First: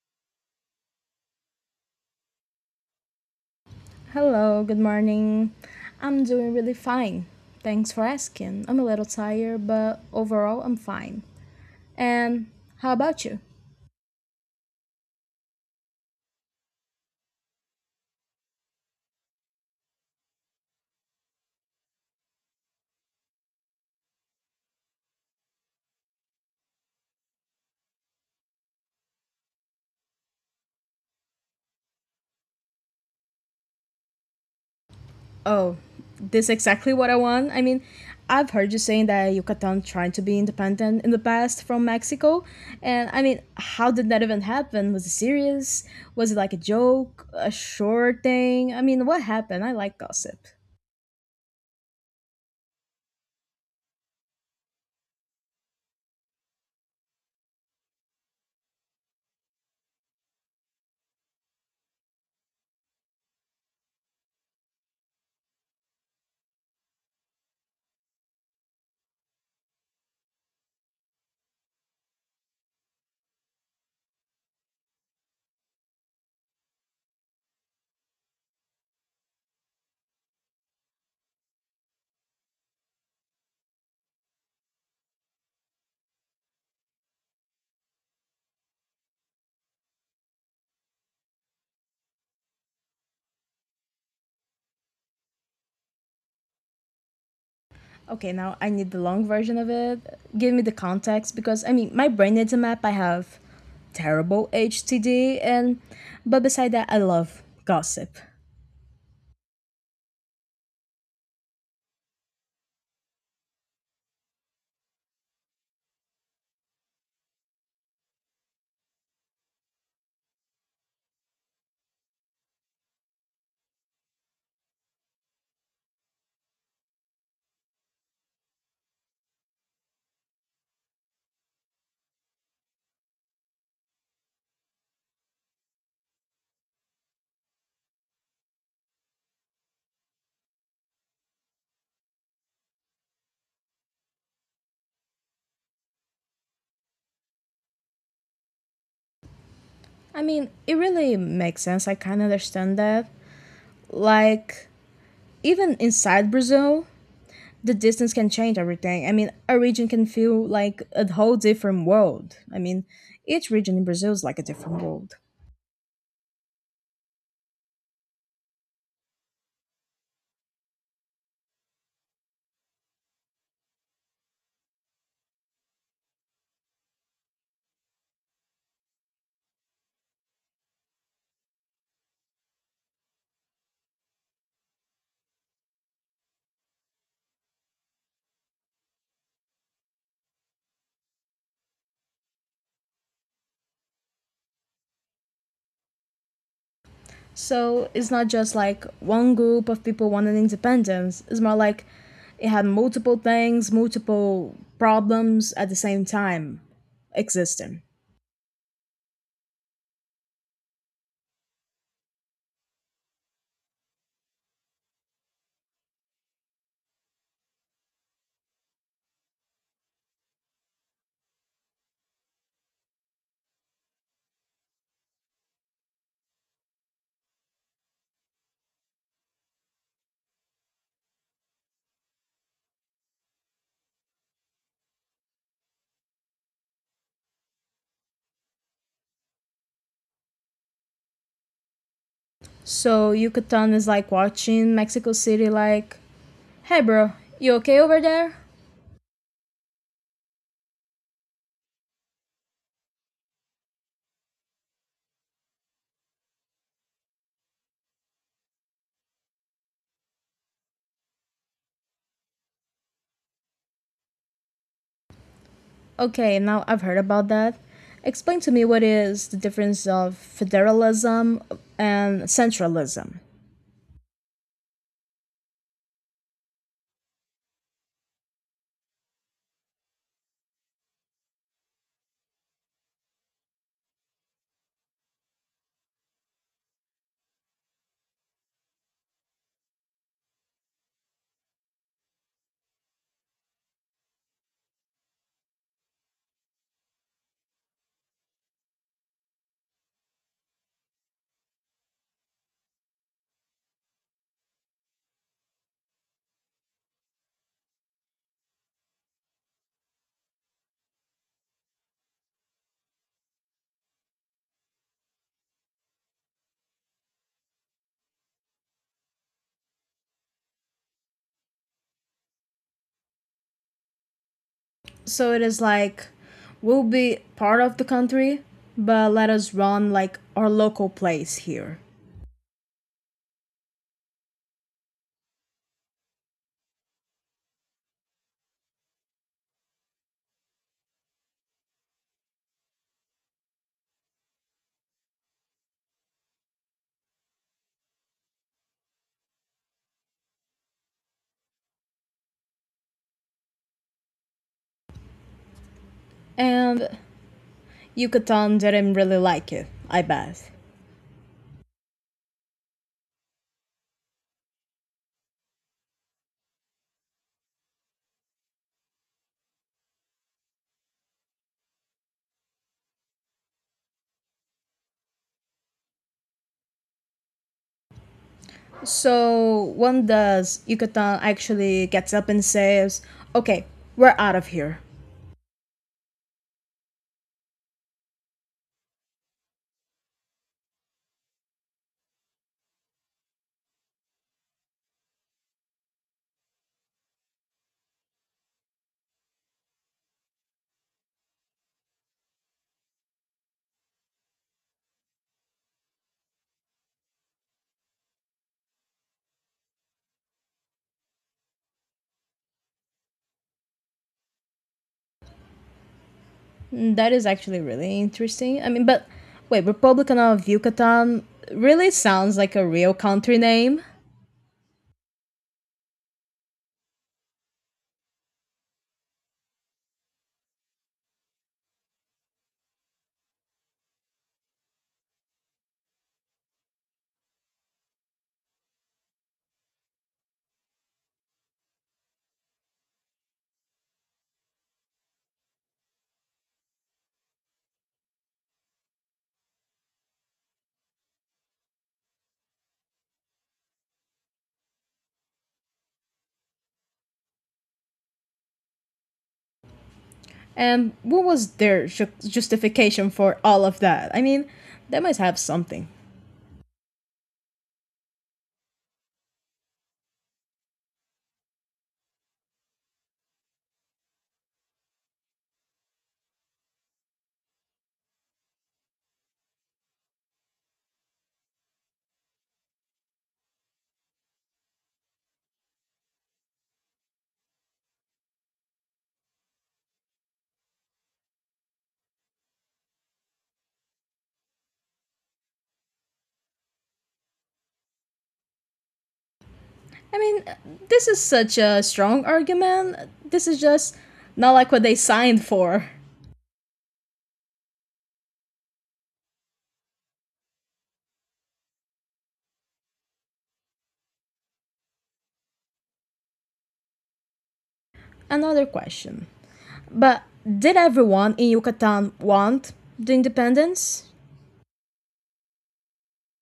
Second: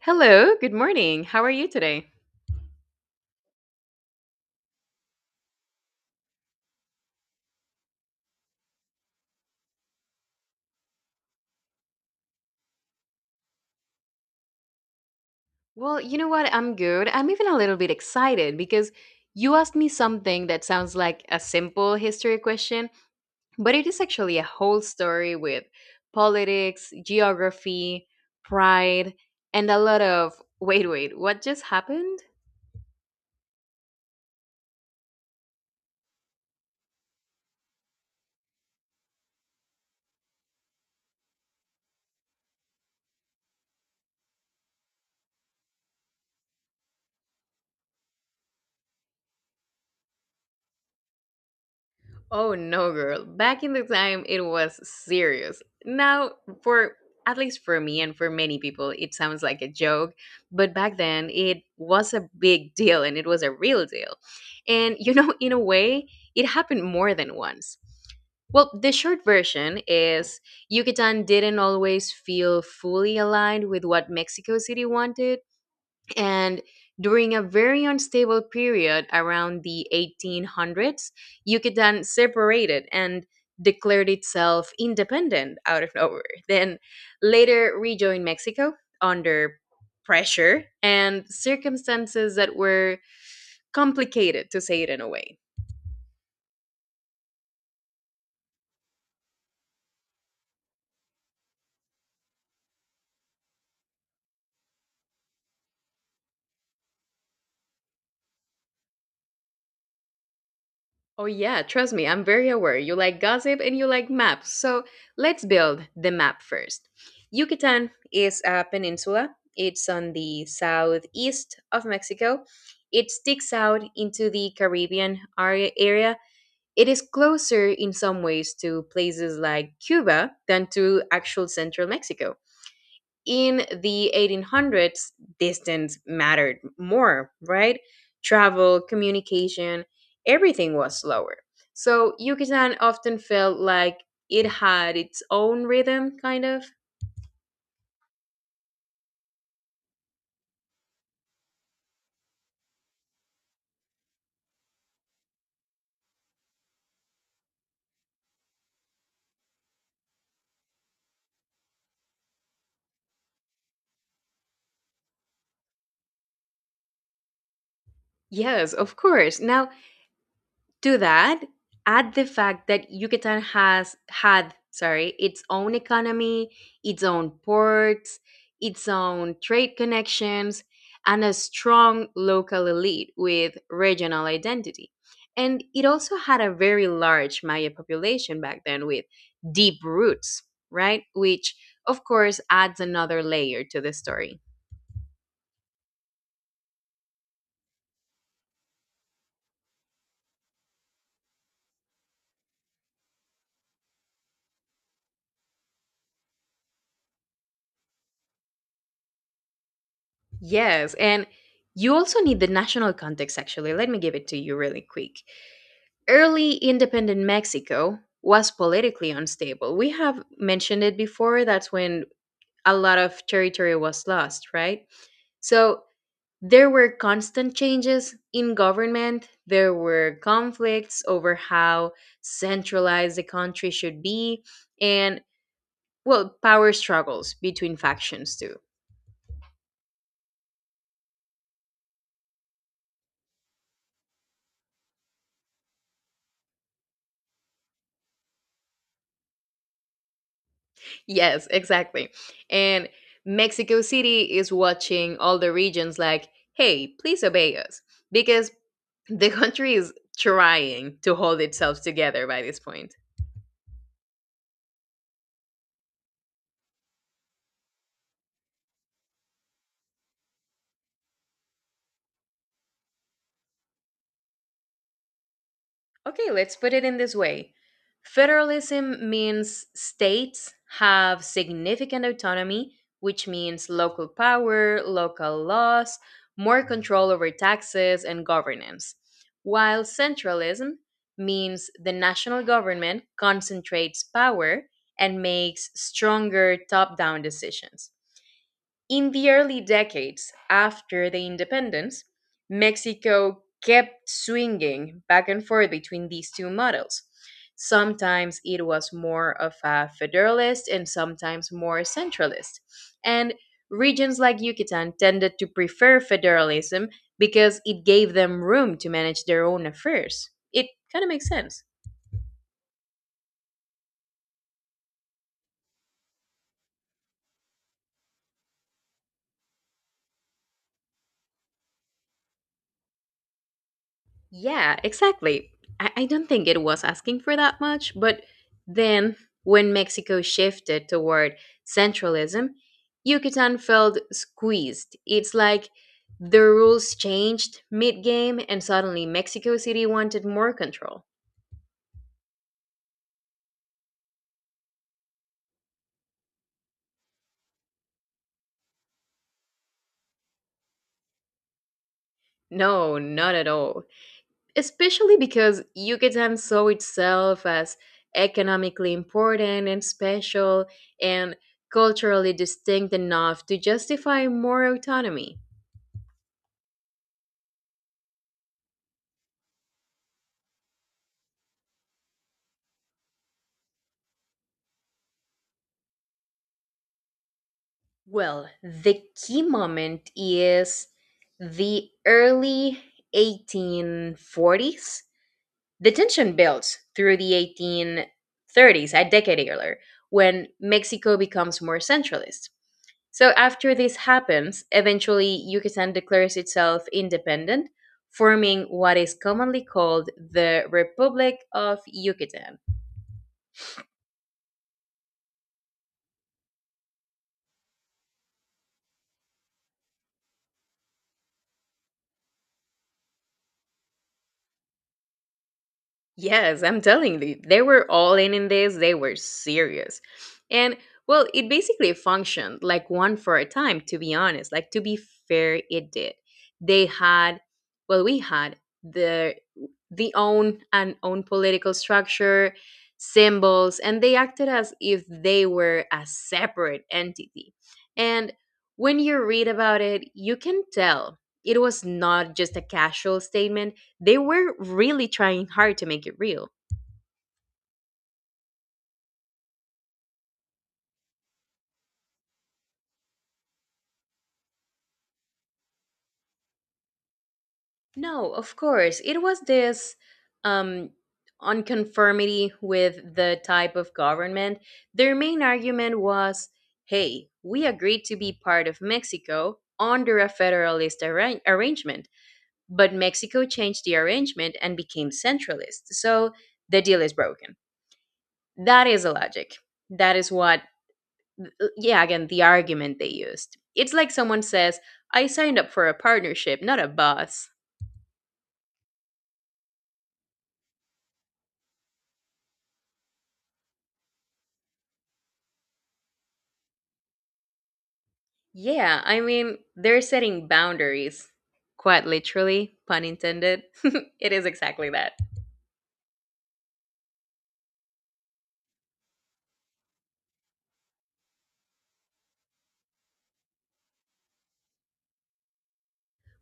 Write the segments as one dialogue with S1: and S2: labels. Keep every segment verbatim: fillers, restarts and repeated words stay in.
S1: Hello, good morning. How are you today?
S2: Hello, good morning. I'm doing really fine. Thanks for asking. I'm a little tired, but overall, I'm fine. And how about you?
S1: Well, you know what? I'm good. I'm even a little bit excited because you asked me something that sounds like a simple history question, but it is actually a whole story with politics, geography, pride, and a lot of wait, wait, what just happened?
S2: Oh, this is exactly what I want. I mean, I've heard you saying that Yucatan tried to be independent in the past from Mexico. And I mean, how did that even happen? Was it serious? Was it like a joke? A short thing? I mean, what happened? I like gossip.
S1: Oh no, girl. Back in the time, it was serious. Now, for at least for me and for many people, it sounds like a joke, but back then it was a big deal and it was a real deal. And you know, in a way, it happened more than once. Well, the short version is Yucatan didn't always feel fully aligned with what Mexico City wanted, and during a very unstable period around the eighteen hundreds, Yucatan separated and declared itself independent out of nowhere, then later rejoined Mexico under pressure and circumstances that were complicated, to say it in a way.
S2: Okay, now I need the long version of it. Give me the context because I mean, my brain needs a map. I have terrible H T D and but beside that, I love gossip.
S1: Oh, yeah, trust me, I'm very aware. You like gossip and you like maps. So let's build the map first. Yucatan is a peninsula, it's on the southeast of Mexico. It sticks out into the Caribbean ar- area. It is closer in some ways to places like Cuba than to actual central Mexico. In the eighteen hundreds, distance mattered more, right? Travel, communication, everything was slower. So Yucatan often felt like it had its own rhythm, kind of.
S2: I mean, it really makes sense. I can understand that. Like even inside Brazil, the distance can change everything. I mean, a region can feel like a whole different world. I mean, each region in Brazil is like a different world.
S1: Yes, of course. Now, to that, add the fact that Yucatan has had, sorry, its own economy, its own ports, its own trade connections, and a strong local elite with regional identity. And it also had a very large Maya population back then with deep roots, right? Which, of course, adds another layer to the story.
S2: So it's not just like one group of people wanted independence. It's more like it had multiple things, multiple problems at the same time existing.
S1: Yes, and you also need the national context, actually. Let me give it to you really quick. Early independent Mexico was politically unstable. We have mentioned it before. That's when a lot of territory was lost, right? So there were constant changes in government. There were conflicts over how centralized the country should be, and well, power struggles between factions too.
S2: So Yucatan is like watching Mexico City like, hey bro, you okay over there?
S1: Yes, exactly. And Mexico City is watching all the regions like, hey, please obey us. Because the country is trying to hold itself together by this point.
S2: Okay, now I've heard about that. Explain to me what is the difference of federalism and centralism.
S1: Okay, let's put it in this way. Federalism means states have significant autonomy, which means local power, local laws, more control over taxes and governance, while centralism means the national government concentrates power and makes stronger top down decisions. In the early decades after the independence, Mexico kept swinging back and forth between these two models. Sometimes it was more of a federalist and sometimes more centralist. And regions like Yucatan tended to prefer federalism because it gave them room to manage their own affairs. It kind of makes sense.
S2: So it is like we'll be part of the country, but let us run like our local place here.
S1: Yeah, exactly. I, I don't think it was asking for that much, but then when Mexico shifted toward centralism, Yucatan felt squeezed. It's like the rules changed mid game, and suddenly Mexico City wanted more control.
S2: And Yucatan didn't really like it, I bet.
S1: No, not at all. Especially because Yucatan saw itself as economically important and special and culturally distinct enough to justify more autonomy.
S2: So when does Yucatan actually gets up and says, "Okay, we're out of here"?
S1: Well, the key moment is the early eighteen forties. The tension builds through the eighteen thirties, a decade earlier, when Mexico becomes more centralist. So, after this happens, eventually Yucatan declares itself independent, forming what is commonly called the Republic of Yucatan.
S2: That is actually really interesting. I mean, but wait, Republican of Yucatan really sounds like a real country name.
S1: Yes, I'm telling you, they were all in in this. They were serious. And well, it basically functioned like one for a time, to be honest. Like, to be fair, it did. They had, well, we had the the own and own political structure, symbols, and they acted as if they were a separate entity. And when you read about it, you can tell it was not just a casual statement. They were really trying hard to make it real.
S2: And what was their ju- justification for all of that? I mean, they must have something.
S1: No, of course. It was this um, unconformity with the type of government. Their main argument was, hey, we agreed to be part of Mexico under a federalist arra- arrangement, but Mexico changed the arrangement and became centralist. So the deal is broken. That is the logic. That is what uh, yeah, again, the argument they used. It's like someone says, I signed up for a partnership, not a boss.
S2: I mean, this is such a strong argument. This is just not like what they signed for.
S1: Yeah, I mean, they're setting boundaries. Quite literally, pun intended. It is exactly that.
S2: Another question. But did everyone in Yucatan want the independence?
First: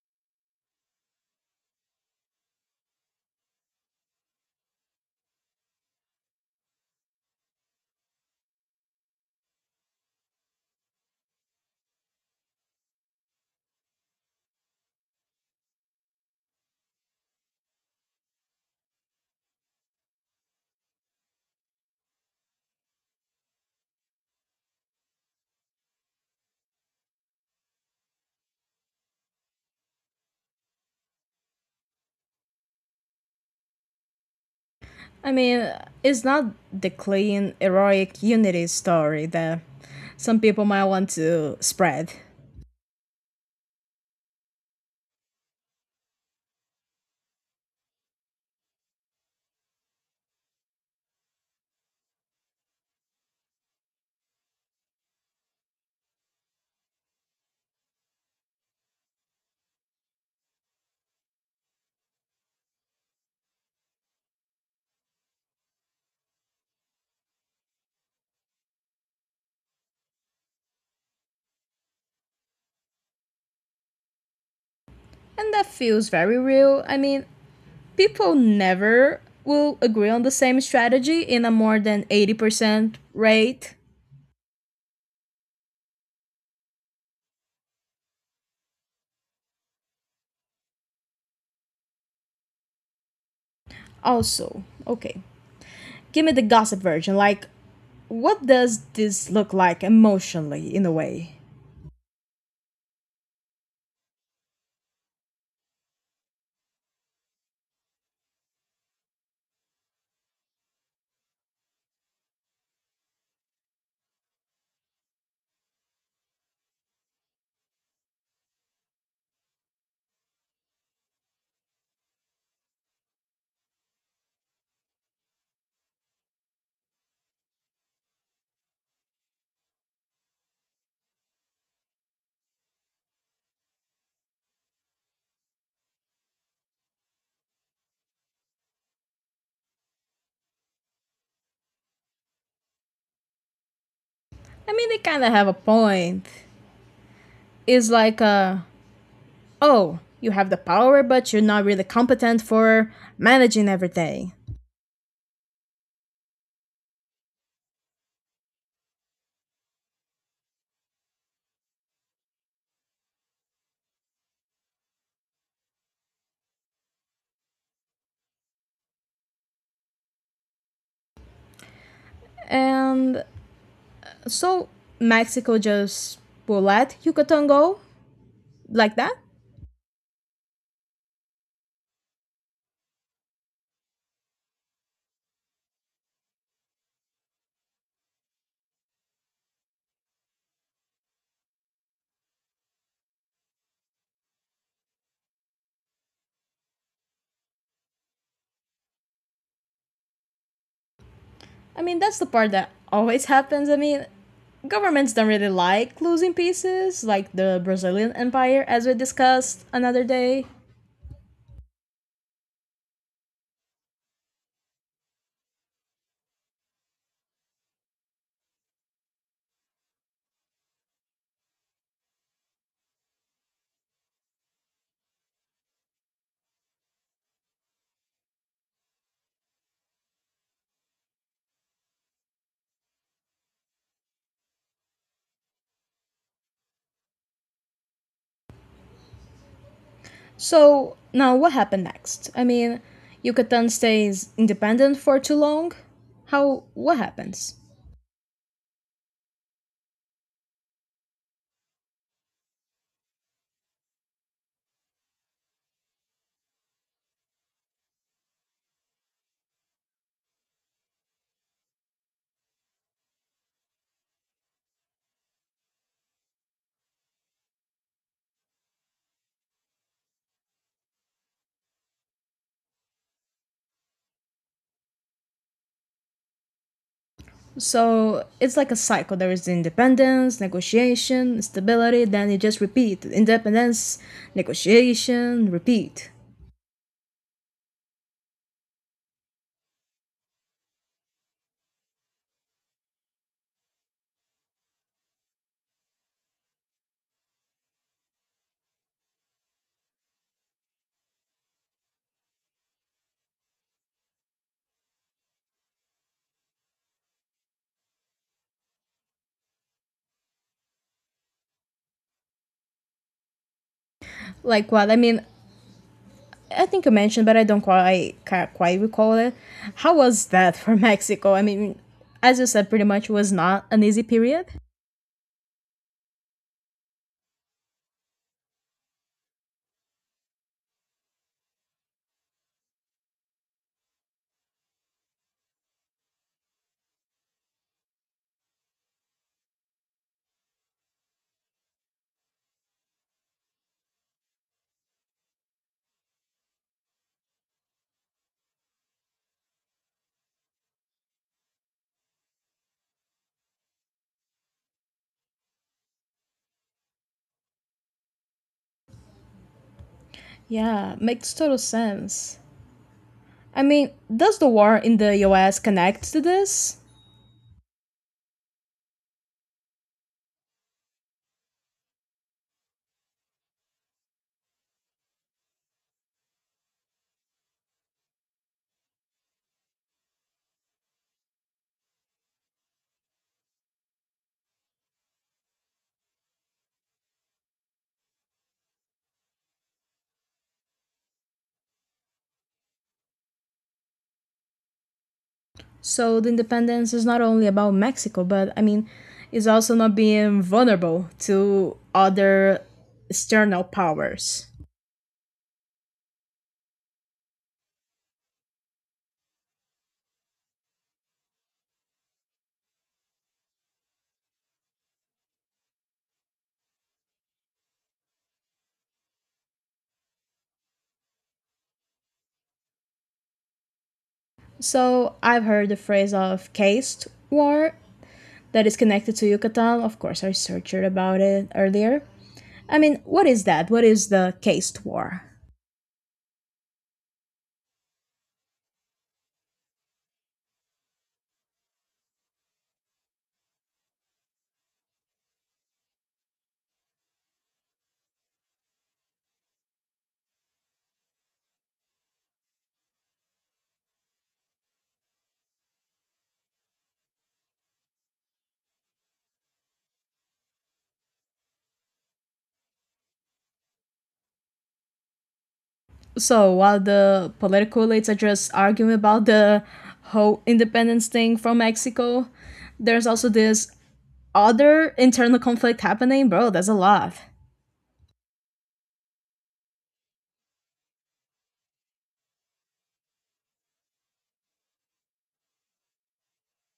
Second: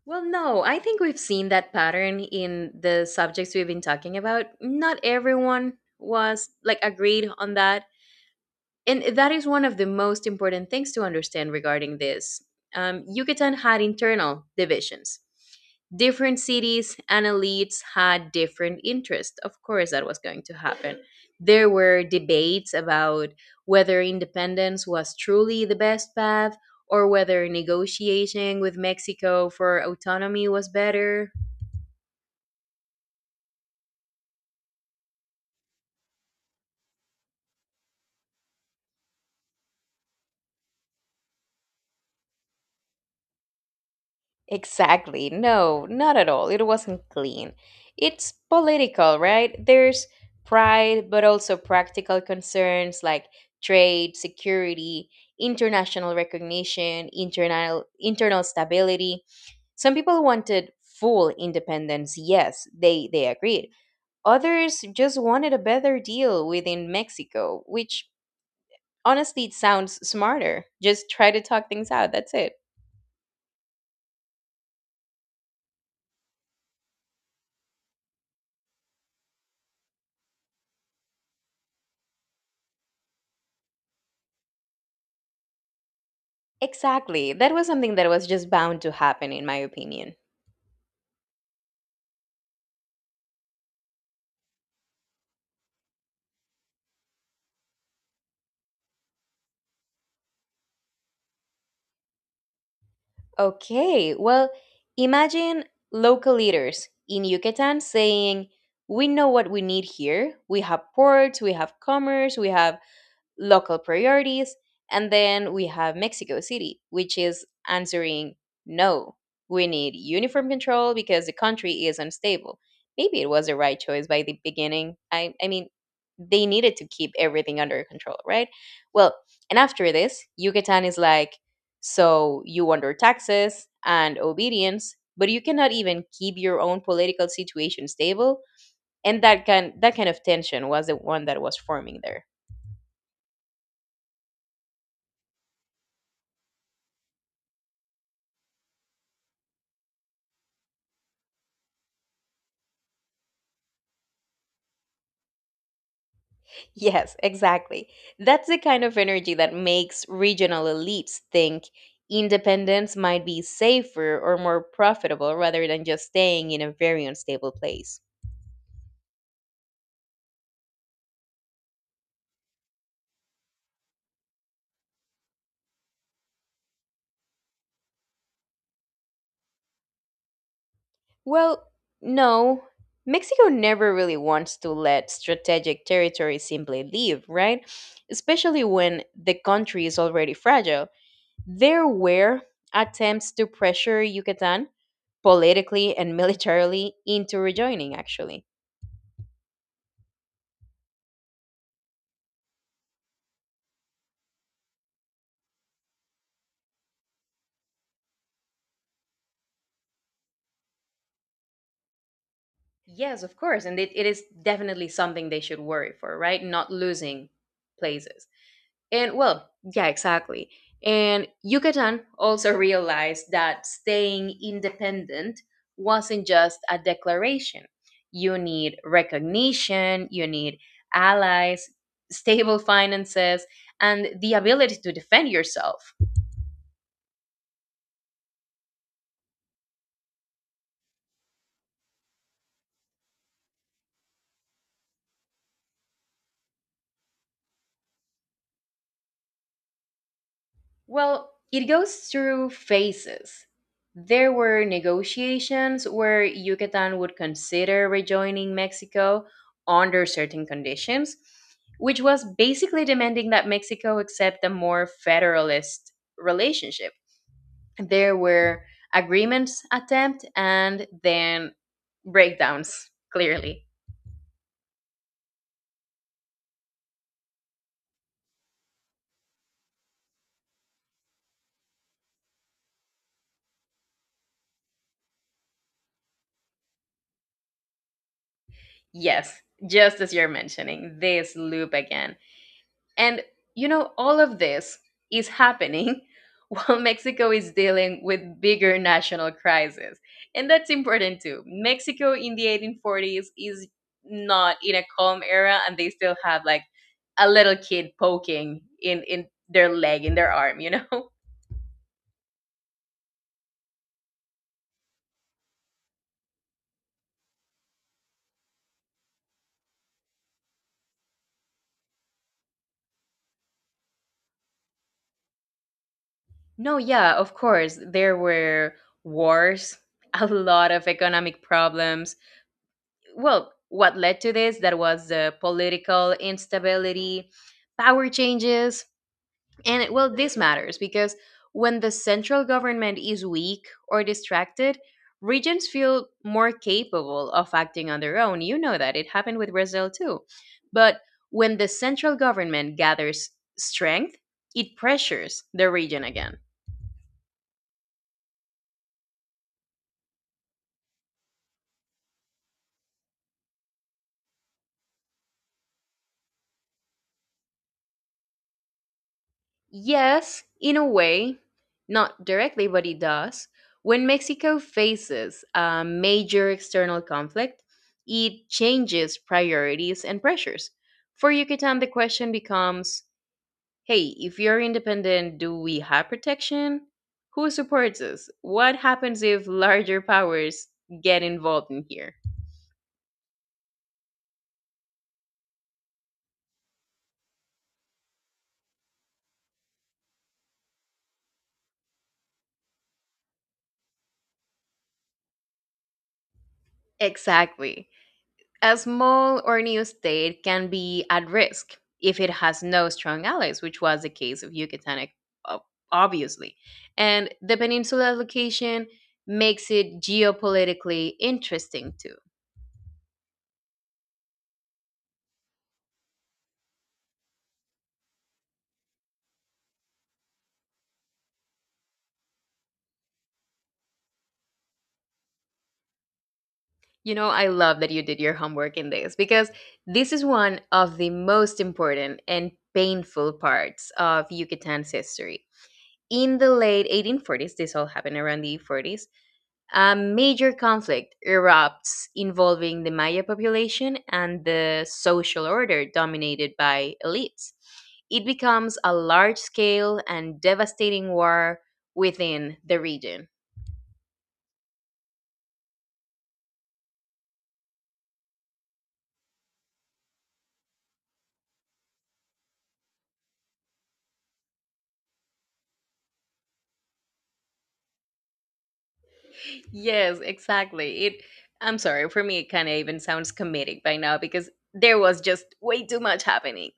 S1: Well, no, I think we've seen that pattern in the subjects we've been talking about. Not everyone was like agreed on that. And that is one of the most important things to understand regarding this. Um, Yucatan had internal divisions. Different cities and elites had different interests. Of course, that was going to happen. There were debates about whether independence was truly the best path or whether negotiating with Mexico for autonomy was better.
S2: I mean, it's not the clean, heroic unity story that some people might want to spread.
S1: Exactly. No, not at all. It wasn't clean. It's political, right? There's pride, but also practical concerns like trade, security, international recognition, internal internal stability. Some people wanted full independence. Yes, they they agreed. Others just wanted a better deal within Mexico, which honestly it sounds smarter. Just try to talk things out. That's it.
S2: And that feels very real. I mean, people never will agree on the same strategy in a more than eighty percent rate.
S1: Exactly. That was something that was just bound to happen, in my opinion.
S2: Also, okay, give me the gossip version. Like, what does this look like emotionally, in a way?
S1: Okay, well, imagine local leaders in Yucatan saying, we know what we need here. We have ports, we have commerce, we have local priorities. And then we have Mexico City, which is answering no, we need uniform control because the country is unstable. Maybe it was the right choice by the beginning. I, I mean, they needed to keep everything under control, right? Well, and after this, Yucatan is like, so you under taxes and obedience, but you cannot even keep your own political situation stable. And that kind that kind of tension was the one that was forming there.
S2: I mean, they kind of have a point. It's like, uh, oh, you have the power, but you're not really competent for managing everything.
S1: Yes, exactly. That's the kind of energy that makes regional elites think independence might be safer or more profitable rather than just staying in a very unstable place.
S2: And so Mexico just will let Yucatan go like that.
S1: Well, no. Mexico never really wants to let strategic territory simply leave, right? Especially when the country is already fragile. There were attempts to pressure Yucatan politically and militarily into rejoining, actually.
S2: I mean, that's the part that always happens. I mean, governments don't really like losing pieces, like the Brazilian Empire, as we discussed another day.
S1: Yes, of course. And it, it is definitely something they should worry for, right? Not losing places. And well, yeah, exactly. And Yucatan also realized that staying independent wasn't just a declaration. You need recognition, you need allies, stable finances, and the ability to defend yourself.
S2: So, now what happened next? I mean, Yucatan stays independent for too long? How, what happens?
S1: Well, it goes through phases. There were negotiations where Yucatan would consider rejoining Mexico under certain conditions, which was basically demanding that Mexico accept a more federalist relationship. There were agreements attempt and then breakdowns, clearly.
S2: So, it's like a cycle. There is independence, negotiation, stability, then it just repeat. Independence, negotiation, repeat.
S1: Yes, just as you're mentioning, this loop again. And you know, all of this is happening while Mexico is dealing with bigger national crises. And that's important too. Mexico in the eighteen forties is not in a calm era and they still have like a little kid poking in in their leg in their arm, you know?
S2: Like what? I mean, I think you mentioned, but I don't quite, can't quite recall it. How was that for Mexico? I mean, as you said, pretty much was not an easy period.
S1: No, yeah, of course. There were wars, a lot of economic problems. Well, what led to this that was the political instability, power changes, and it- well, this matters because when the central government is weak or distracted, regions feel more capable of acting on their own. You know that. It happened with Brazil too. But when the central government gathers strength, it pressures the region again.
S2: Yeah, makes total sense. I mean, does the war in the U S connect to this?
S1: Yes, in a way, not directly, but it does. When Mexico faces a major external conflict, it changes priorities and pressures. For Yucatan, the question becomes hey, if you're independent, do we have protection? Who supports us? What happens if larger powers get involved in here?
S2: So the independence is not only about Mexico, but I mean, it's also not being vulnerable to other external powers.
S1: Exactly. A small or new state can be at risk if it has no strong allies, which was the case of Yucatan, ob- obviously. And the peninsula location makes it geopolitically interesting too.
S2: So I've heard the phrase of caste war that is connected to Yucatan. Of course, I researched about it earlier. I mean, what is that? What is the caste war?
S1: You know, I love that you did your homework in this because this is one of the most important and painful parts of Yucatan's history. In the late eighteen forties, this all happened around the forties, a major conflict erupts involving the Maya population and the social order dominated by elites. It becomes a large scale and devastating war within the region.
S2: So while the political elites are just arguing about the whole independence thing from Mexico, there's also this other internal conflict happening, bro. That's a lot.
S1: Yes, exactly. It, I'm sorry, for me it kind of even sounds comedic by now because there was just way too much happening.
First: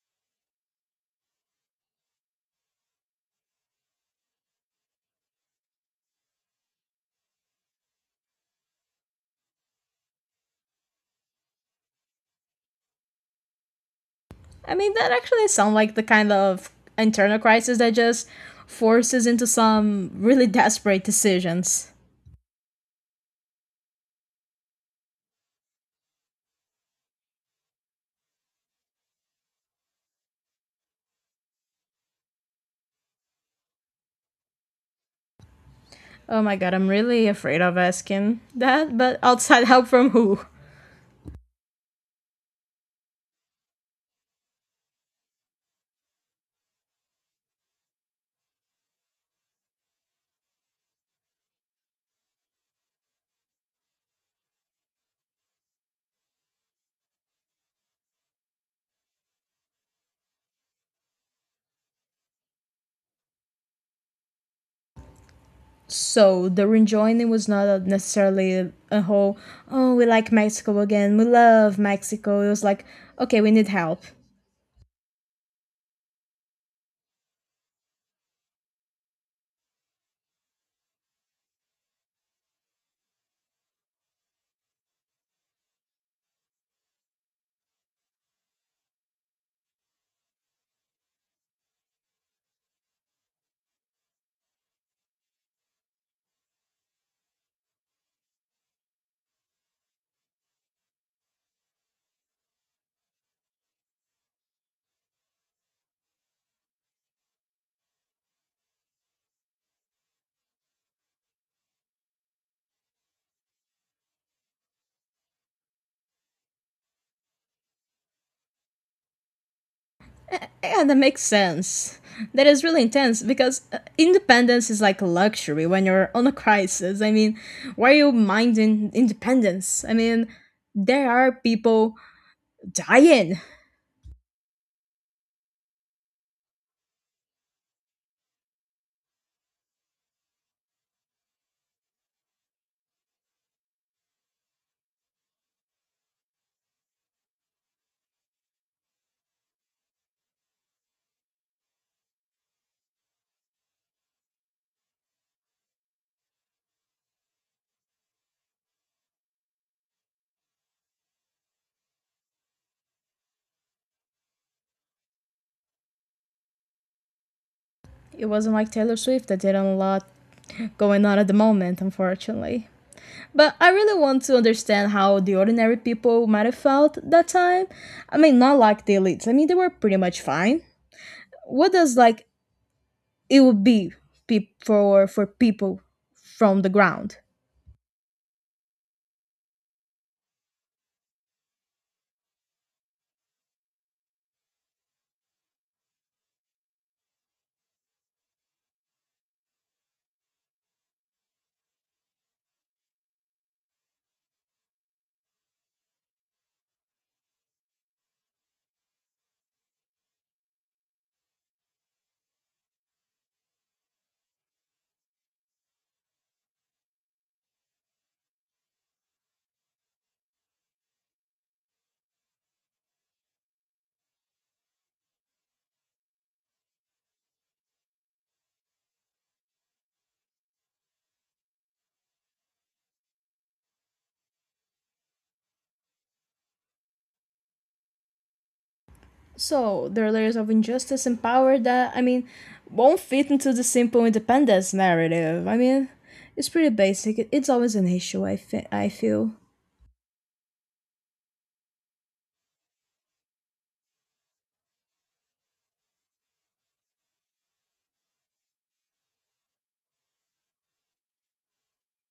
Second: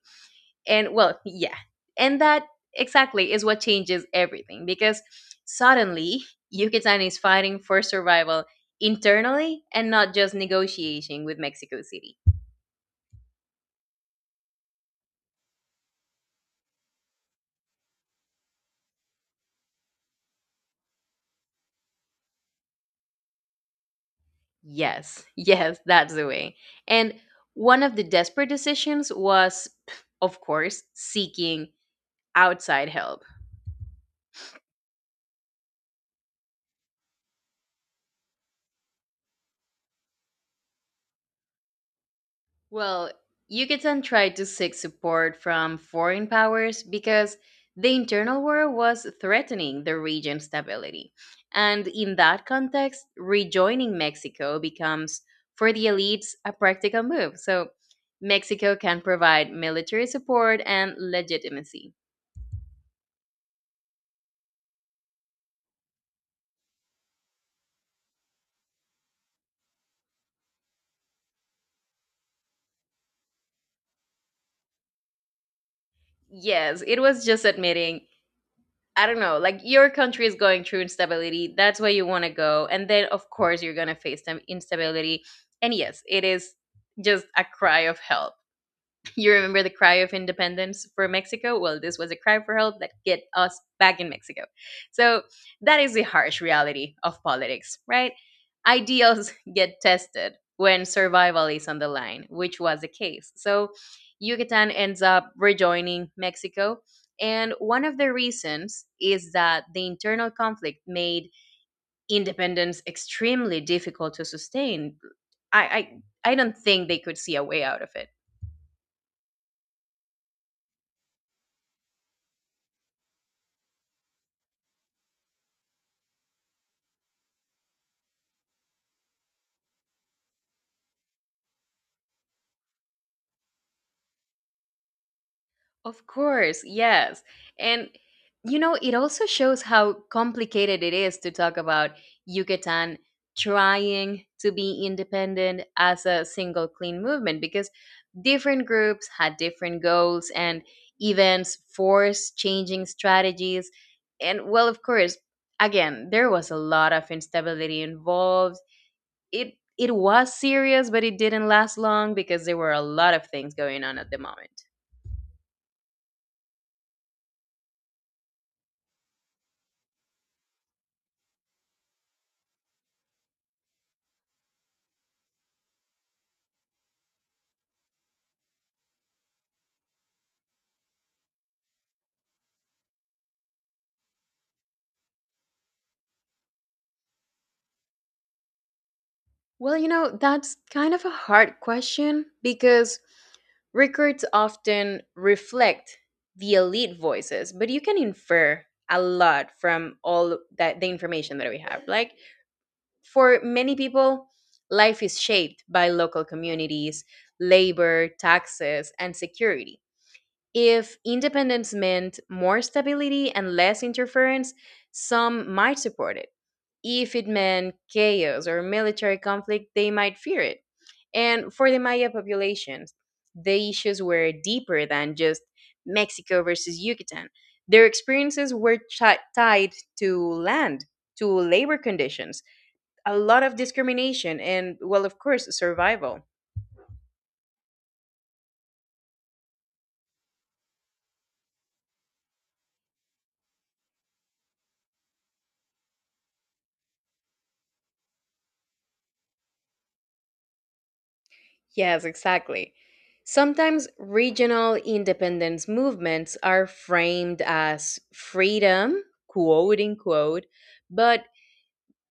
S1: And well, yeah, and that exactly is what changes everything because suddenly Yucatan is fighting for survival internally and not just negotiating with Mexico City.
S2: I mean, that actually sounds like the kind of internal crisis that just forces into some really desperate decisions.
S1: Yes, yes, that's the way. And one of the desperate decisions was, of course, seeking outside help.
S2: Oh my god, I'm really afraid of asking that, but outside help from who?
S1: Well, Yucatan tried to seek support from foreign powers because the internal war was threatening the region's stability. And in that context, rejoining Mexico becomes, for the elites, a practical move. So Mexico can provide military support and legitimacy.
S2: So the rejoining was not necessarily a whole, oh, we like Mexico again, we love Mexico. It was like, okay, we need help.
S1: Yes, it was just admitting I don't know, like your country is going through instability. That's where you want to go. And then, of course, you're going to face some instability. And yes, it is just a cry of help. You remember the cry of independence for Mexico? Well, this was a cry for help that get us back in Mexico. So that is the harsh reality of politics, right? Ideals get tested when survival is on the line, which was the case. So Yucatan ends up rejoining Mexico. And one of the reasons is that the internal conflict made independence extremely difficult to sustain. I, I, I don't think they could see a way out of it.
S2: Eh, Yeah, that makes sense. That is really intense because uh, independence is like a luxury when you're on a crisis. I mean, why are you minding independence? I mean, there are people dying.
S1: Of course, yes. And you know, it also shows how complicated it is to talk about Yucatan trying to be independent as a single clean movement because different groups had different goals and events forced changing strategies. And well, of course, again, there was a lot of instability involved. It it was serious, but it didn't last long because there were a lot of things going on at the moment.
S2: It wasn't like Taylor Swift that did not a lot going on at the moment, unfortunately. But I really want to understand how the ordinary people might have felt that time. I mean, not like the elites. I mean, they were pretty much fine. What does like it would be pe- for for people from the ground?
S1: Well, you know, that's kind of a hard question because records often reflect the elite voices, but you can infer a lot from all that the information that we have. Like for many people, life is shaped by local communities, labor, taxes, and security. If independence meant more stability and less interference, some might support it. If it meant chaos or military conflict, they might fear it. And for the Maya populations, the issues were deeper than just Mexico versus Yucatan. Their experiences were chi- tied to land, to labor conditions, a lot of discrimination, and, well, of course, survival.
S2: So there are layers of injustice and power that I mean won't fit into the simple independence narrative. I mean, it's pretty basic. It- It's always an issue. I fe- I feel.
S1: Yes, exactly. Sometimes regional independence movements are framed as freedom, quote unquote, but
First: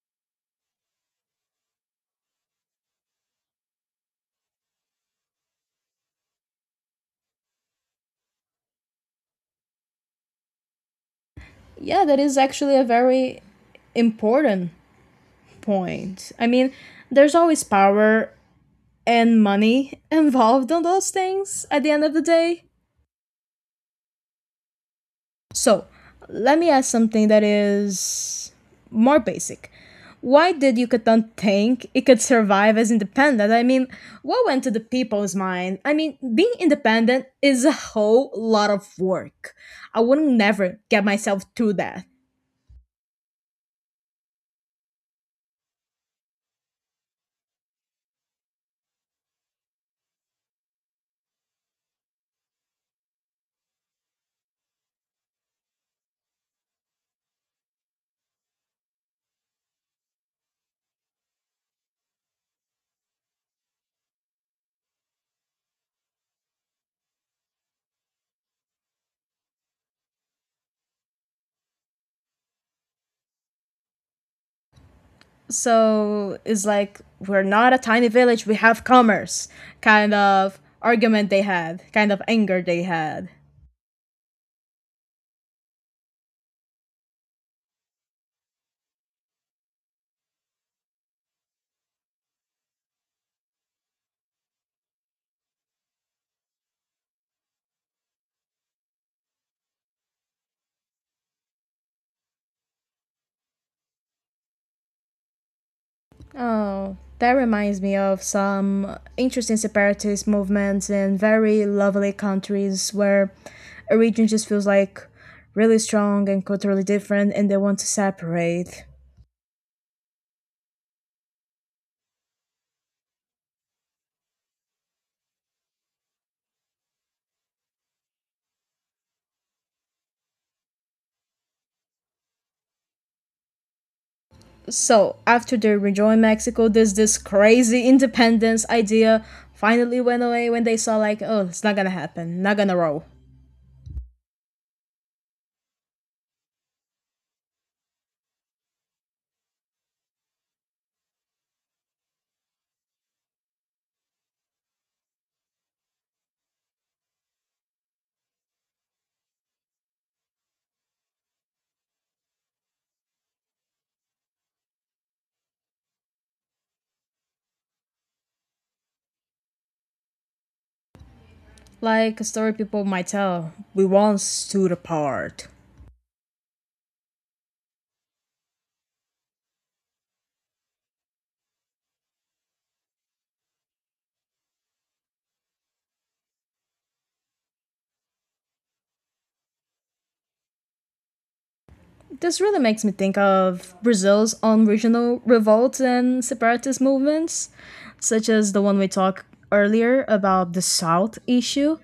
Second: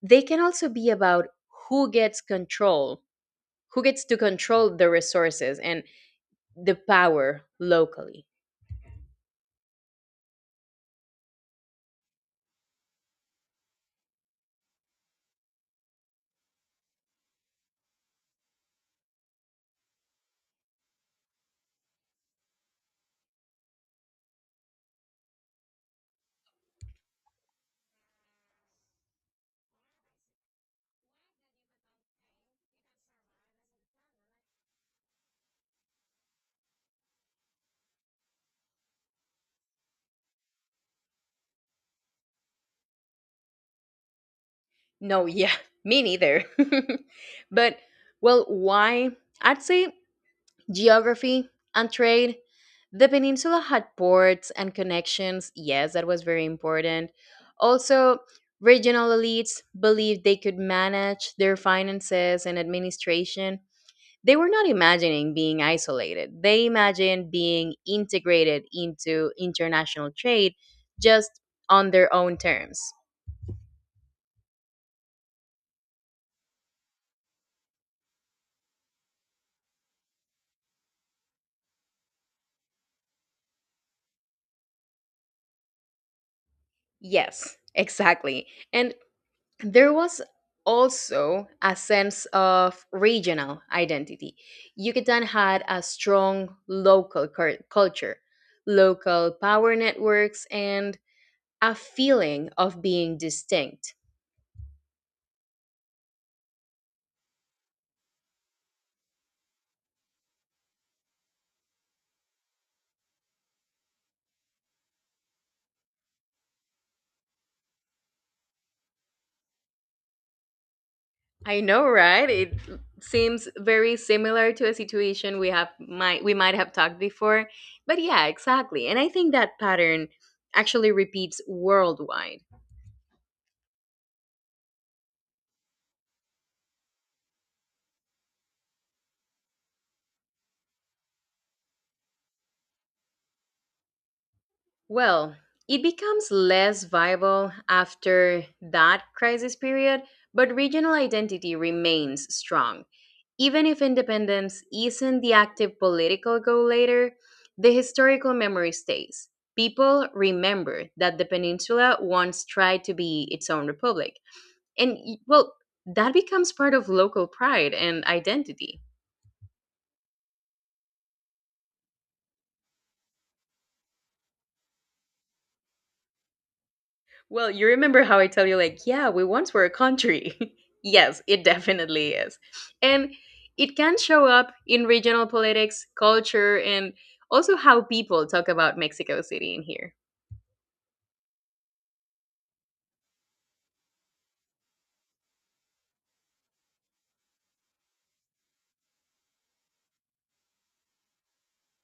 S1: they can also be about who gets control, who gets to control the resources and the power locally.
S2: Yeah, that is actually a very important point. I mean, there's always power and money involved on those things at the end of the day. So, let me ask something that is more basic. Why did Yucatan think it could survive as independent? I mean, what went to the people's mind? I mean, being independent is a whole lot of work. I wouldn't never get myself through that.
S1: No, yeah, me neither. But, well, why? I'd say geography and trade. The peninsula had ports and connections. Yes, that was very important. Also, regional elites believed they could manage their finances and administration, they were not imagining being isolated. They imagined being integrated into international trade just on their own terms.
S2: So it's like we're not a tiny village, we have commerce kind of argument they had, kind of anger they had.
S1: Yes, exactly. And there was also a sense of regional identity. Yucatan had a strong local cur- culture, local power networks, and a feeling of being distinct.
S2: Oh, that reminds me of some interesting separatist movements in very lovely countries where a region just feels like really strong and culturally different and they want to separate.
S1: I know, right? It seems very similar to a situation we have might we might have talked before. But yeah, exactly. And I think that pattern actually repeats worldwide.
S2: So, after they rejoined Mexico, there's this crazy independence idea finally went away when they saw, like, oh, it's not gonna happen, not gonna roll.
S1: Well, it becomes less viable after that crisis period, but regional identity remains strong. Even if independence isn't the active political goal later, the historical memory stays. People remember that the peninsula once tried to be its own republic. And, y- well, that becomes part of local pride and identity.
S2: Like a story people might tell, we once stood apart.
S1: Well, you remember how I tell you, like, yeah, we once were a country. Yes, it definitely is. And it can show up in regional politics, culture, and also how people talk about Mexico City in here.
S2: This really makes me think of Brazil's own regional revolts and separatist movements, such as the one we talked earlier about the South issue,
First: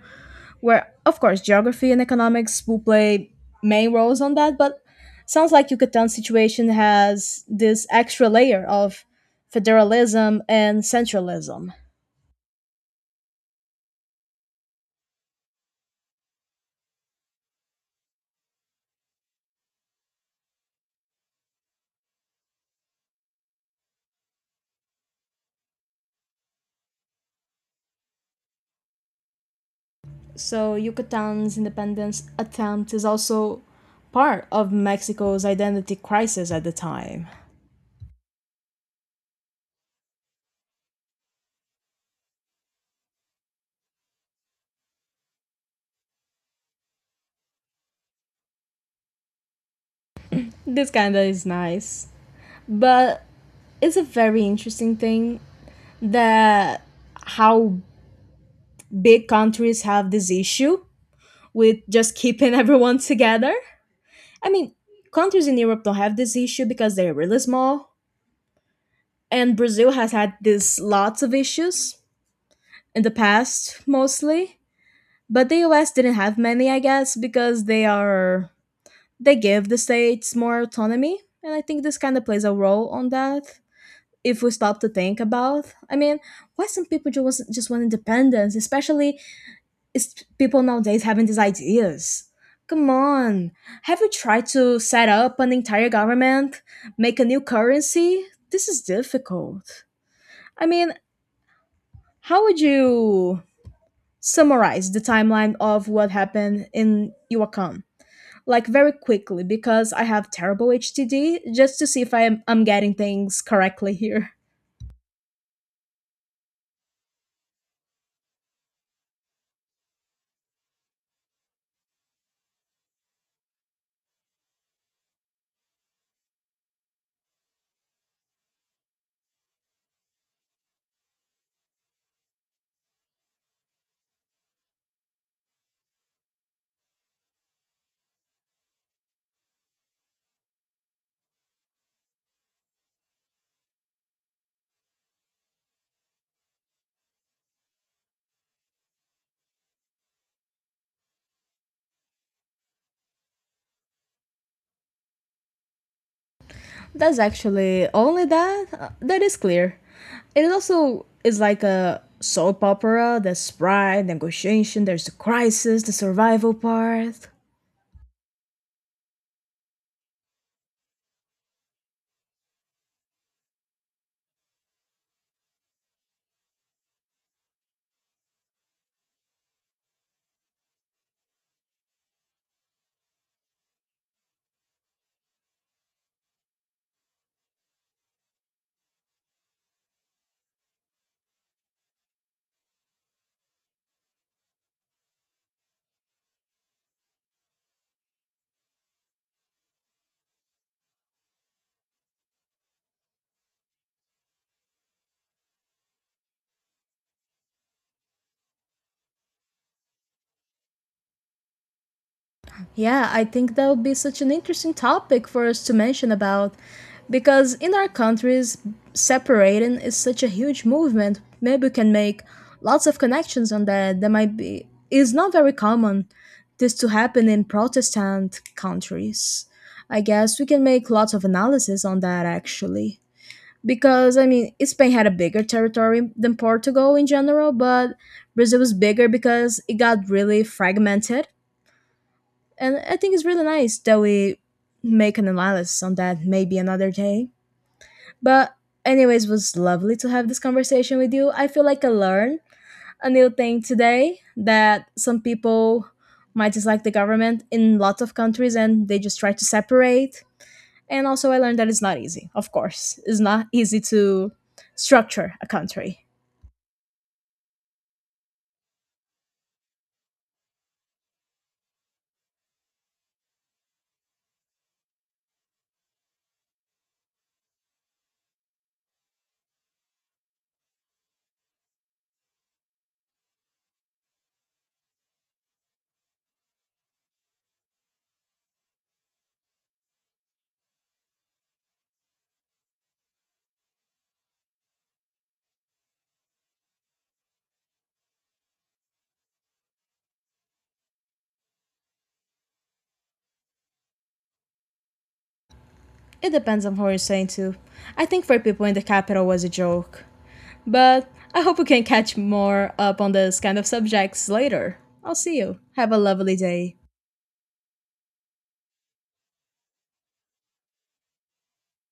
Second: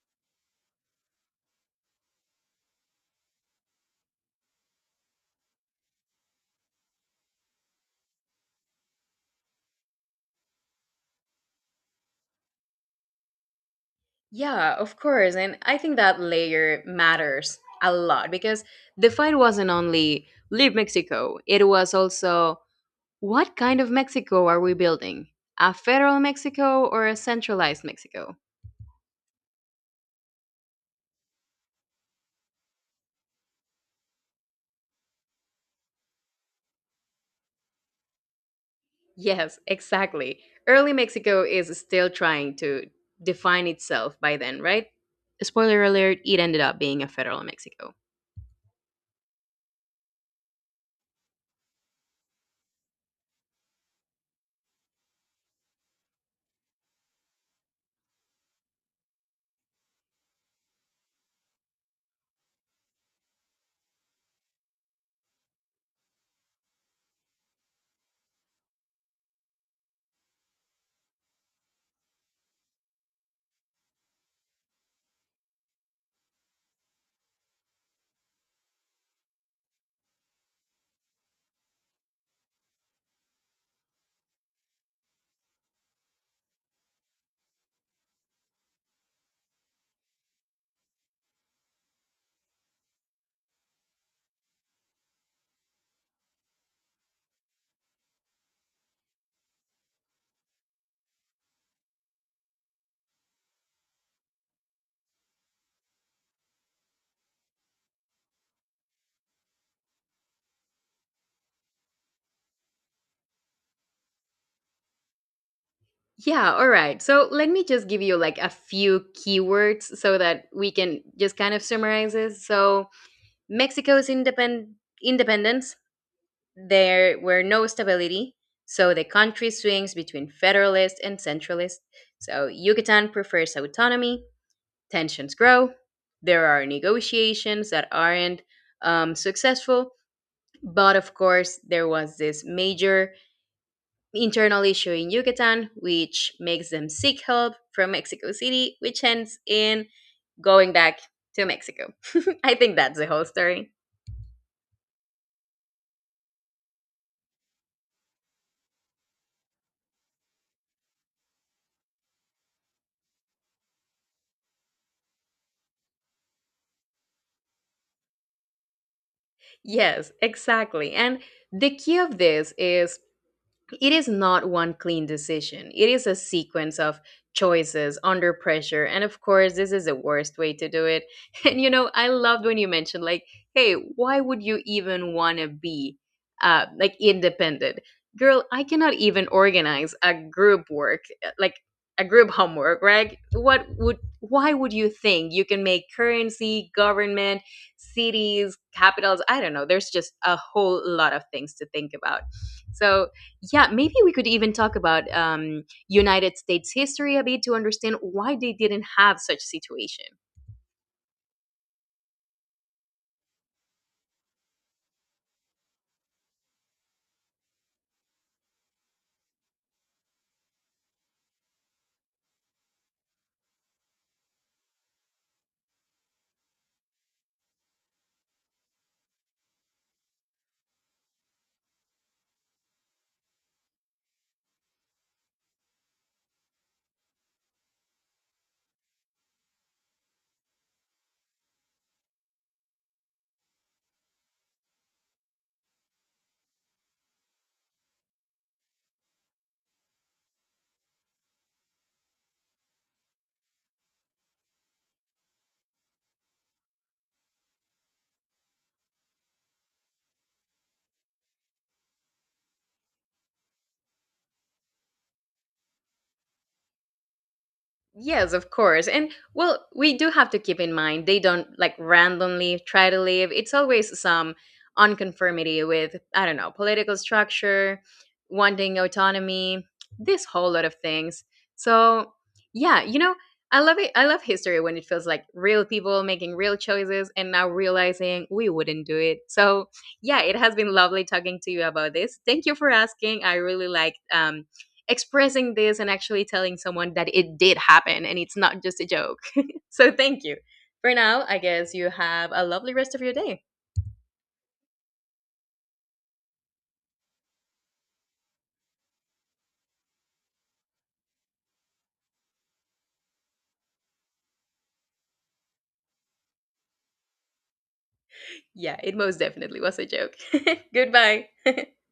S2: where, of course, geography and economics will play main roles on that, but sounds like Yucatan's situation has this extra layer of federalism and centralism.
S1: Yeah, of course. And I think that layer matters a lot because the fight wasn't only leave Mexico, it was also, what kind of Mexico are we building? A federal Mexico or a centralized Mexico?
S2: So Yucatan's independence attempt is also part of Mexico's identity crisis at the time.
S1: Yes, exactly. Early Mexico is still trying to define itself by then, right? Spoiler alert, it ended up being a federal Mexico.
S2: This kinda is nice. But it's a very interesting thing that how big countries have this issue with just keeping everyone together. I mean, countries in Europe don't have this issue because they're really small. And Brazil has had this lots of issues in the past mostly. But the U S didn't have many, I guess, because they are they give the states more autonomy. And I think this kind of plays a role on that. If we stop to think about, I mean, why some people just, want- just want independence, especially, is people nowadays having these ideas. Come on, have you tried to set up an entire government, make a new currency? This is difficult. I mean, how would you summarize the timeline of what happened in Iwakan? Like very quickly because I have terrible H T D just to see if I'm, I'm getting things correctly here.
S1: Yeah, all right. So let me just give you like a few keywords so that we can just kind of summarize this. So Mexico's independ- independence, there were no stability. So the country swings between federalist and centralist. So Yucatan prefers autonomy. Tensions grow. There are negotiations that aren't um, successful. But of course, there was this major internal issue in Yucatan, which makes them seek help from Mexico City, which ends in going back to Mexico. I think that's the whole story.
S2: That's actually only that. uh, That is clear. It also is like a soap opera. There's pride, negotiation. There's the crisis, the survival part.
S1: Yes, exactly. And the key of this is, it is not one clean decision. It is a sequence of choices under pressure. And of course, this is the worst way to do it. And you know, I loved when you mentioned, like, hey, why would you even want to be uh, like independent? Girl, I cannot even organize a group work, uh, like a group homework, right? What would, why would you think you can make currency, government, cities, capitals? I don't know. There's just a whole lot of things to think about. So, yeah, maybe we could even talk about um, United States history a bit to understand why they didn't have such situation.
S2: Yeah, I think that would be such an interesting topic for us to mention about because in our countries, separating is such a huge movement. Maybe we can make lots of connections on that. That might be is not very common this to happen in Protestant countries. I guess we can make lots of analysis on that actually. Because I mean, Spain had a bigger territory than Portugal in general, but Brazil was bigger because it got really fragmented and I think it's really nice that we make an analysis on that maybe another day. But anyways, it was lovely to have this conversation with you. I feel like I learned a new thing today that some people might dislike the government in lots of countries and they just try to separate. And also I learned that it's not easy, of course. It's not easy to structure a country.
S1: Yes, of course. And well, we do have to keep in mind they don't like randomly try to leave. It's always some unconformity with, I don't know, political structure, wanting autonomy, this whole lot of things. So, yeah, you know, I love it. I love history when it feels like real people making real choices and now realizing we wouldn't do it. So, yeah, it has been lovely talking to you about this. Thank you for asking. I really liked um, expressing this and actually telling someone that it did happen and it's not just a joke. So thank you. For now, I guess you have a lovely rest of your day.
S2: It depends on who you're saying to. I think for people in the capital was a joke. But I hope we can catch more up on this kind of subjects later. I'll see you. Have a lovely day.
S1: Yeah, it most definitely was a joke. Goodbye.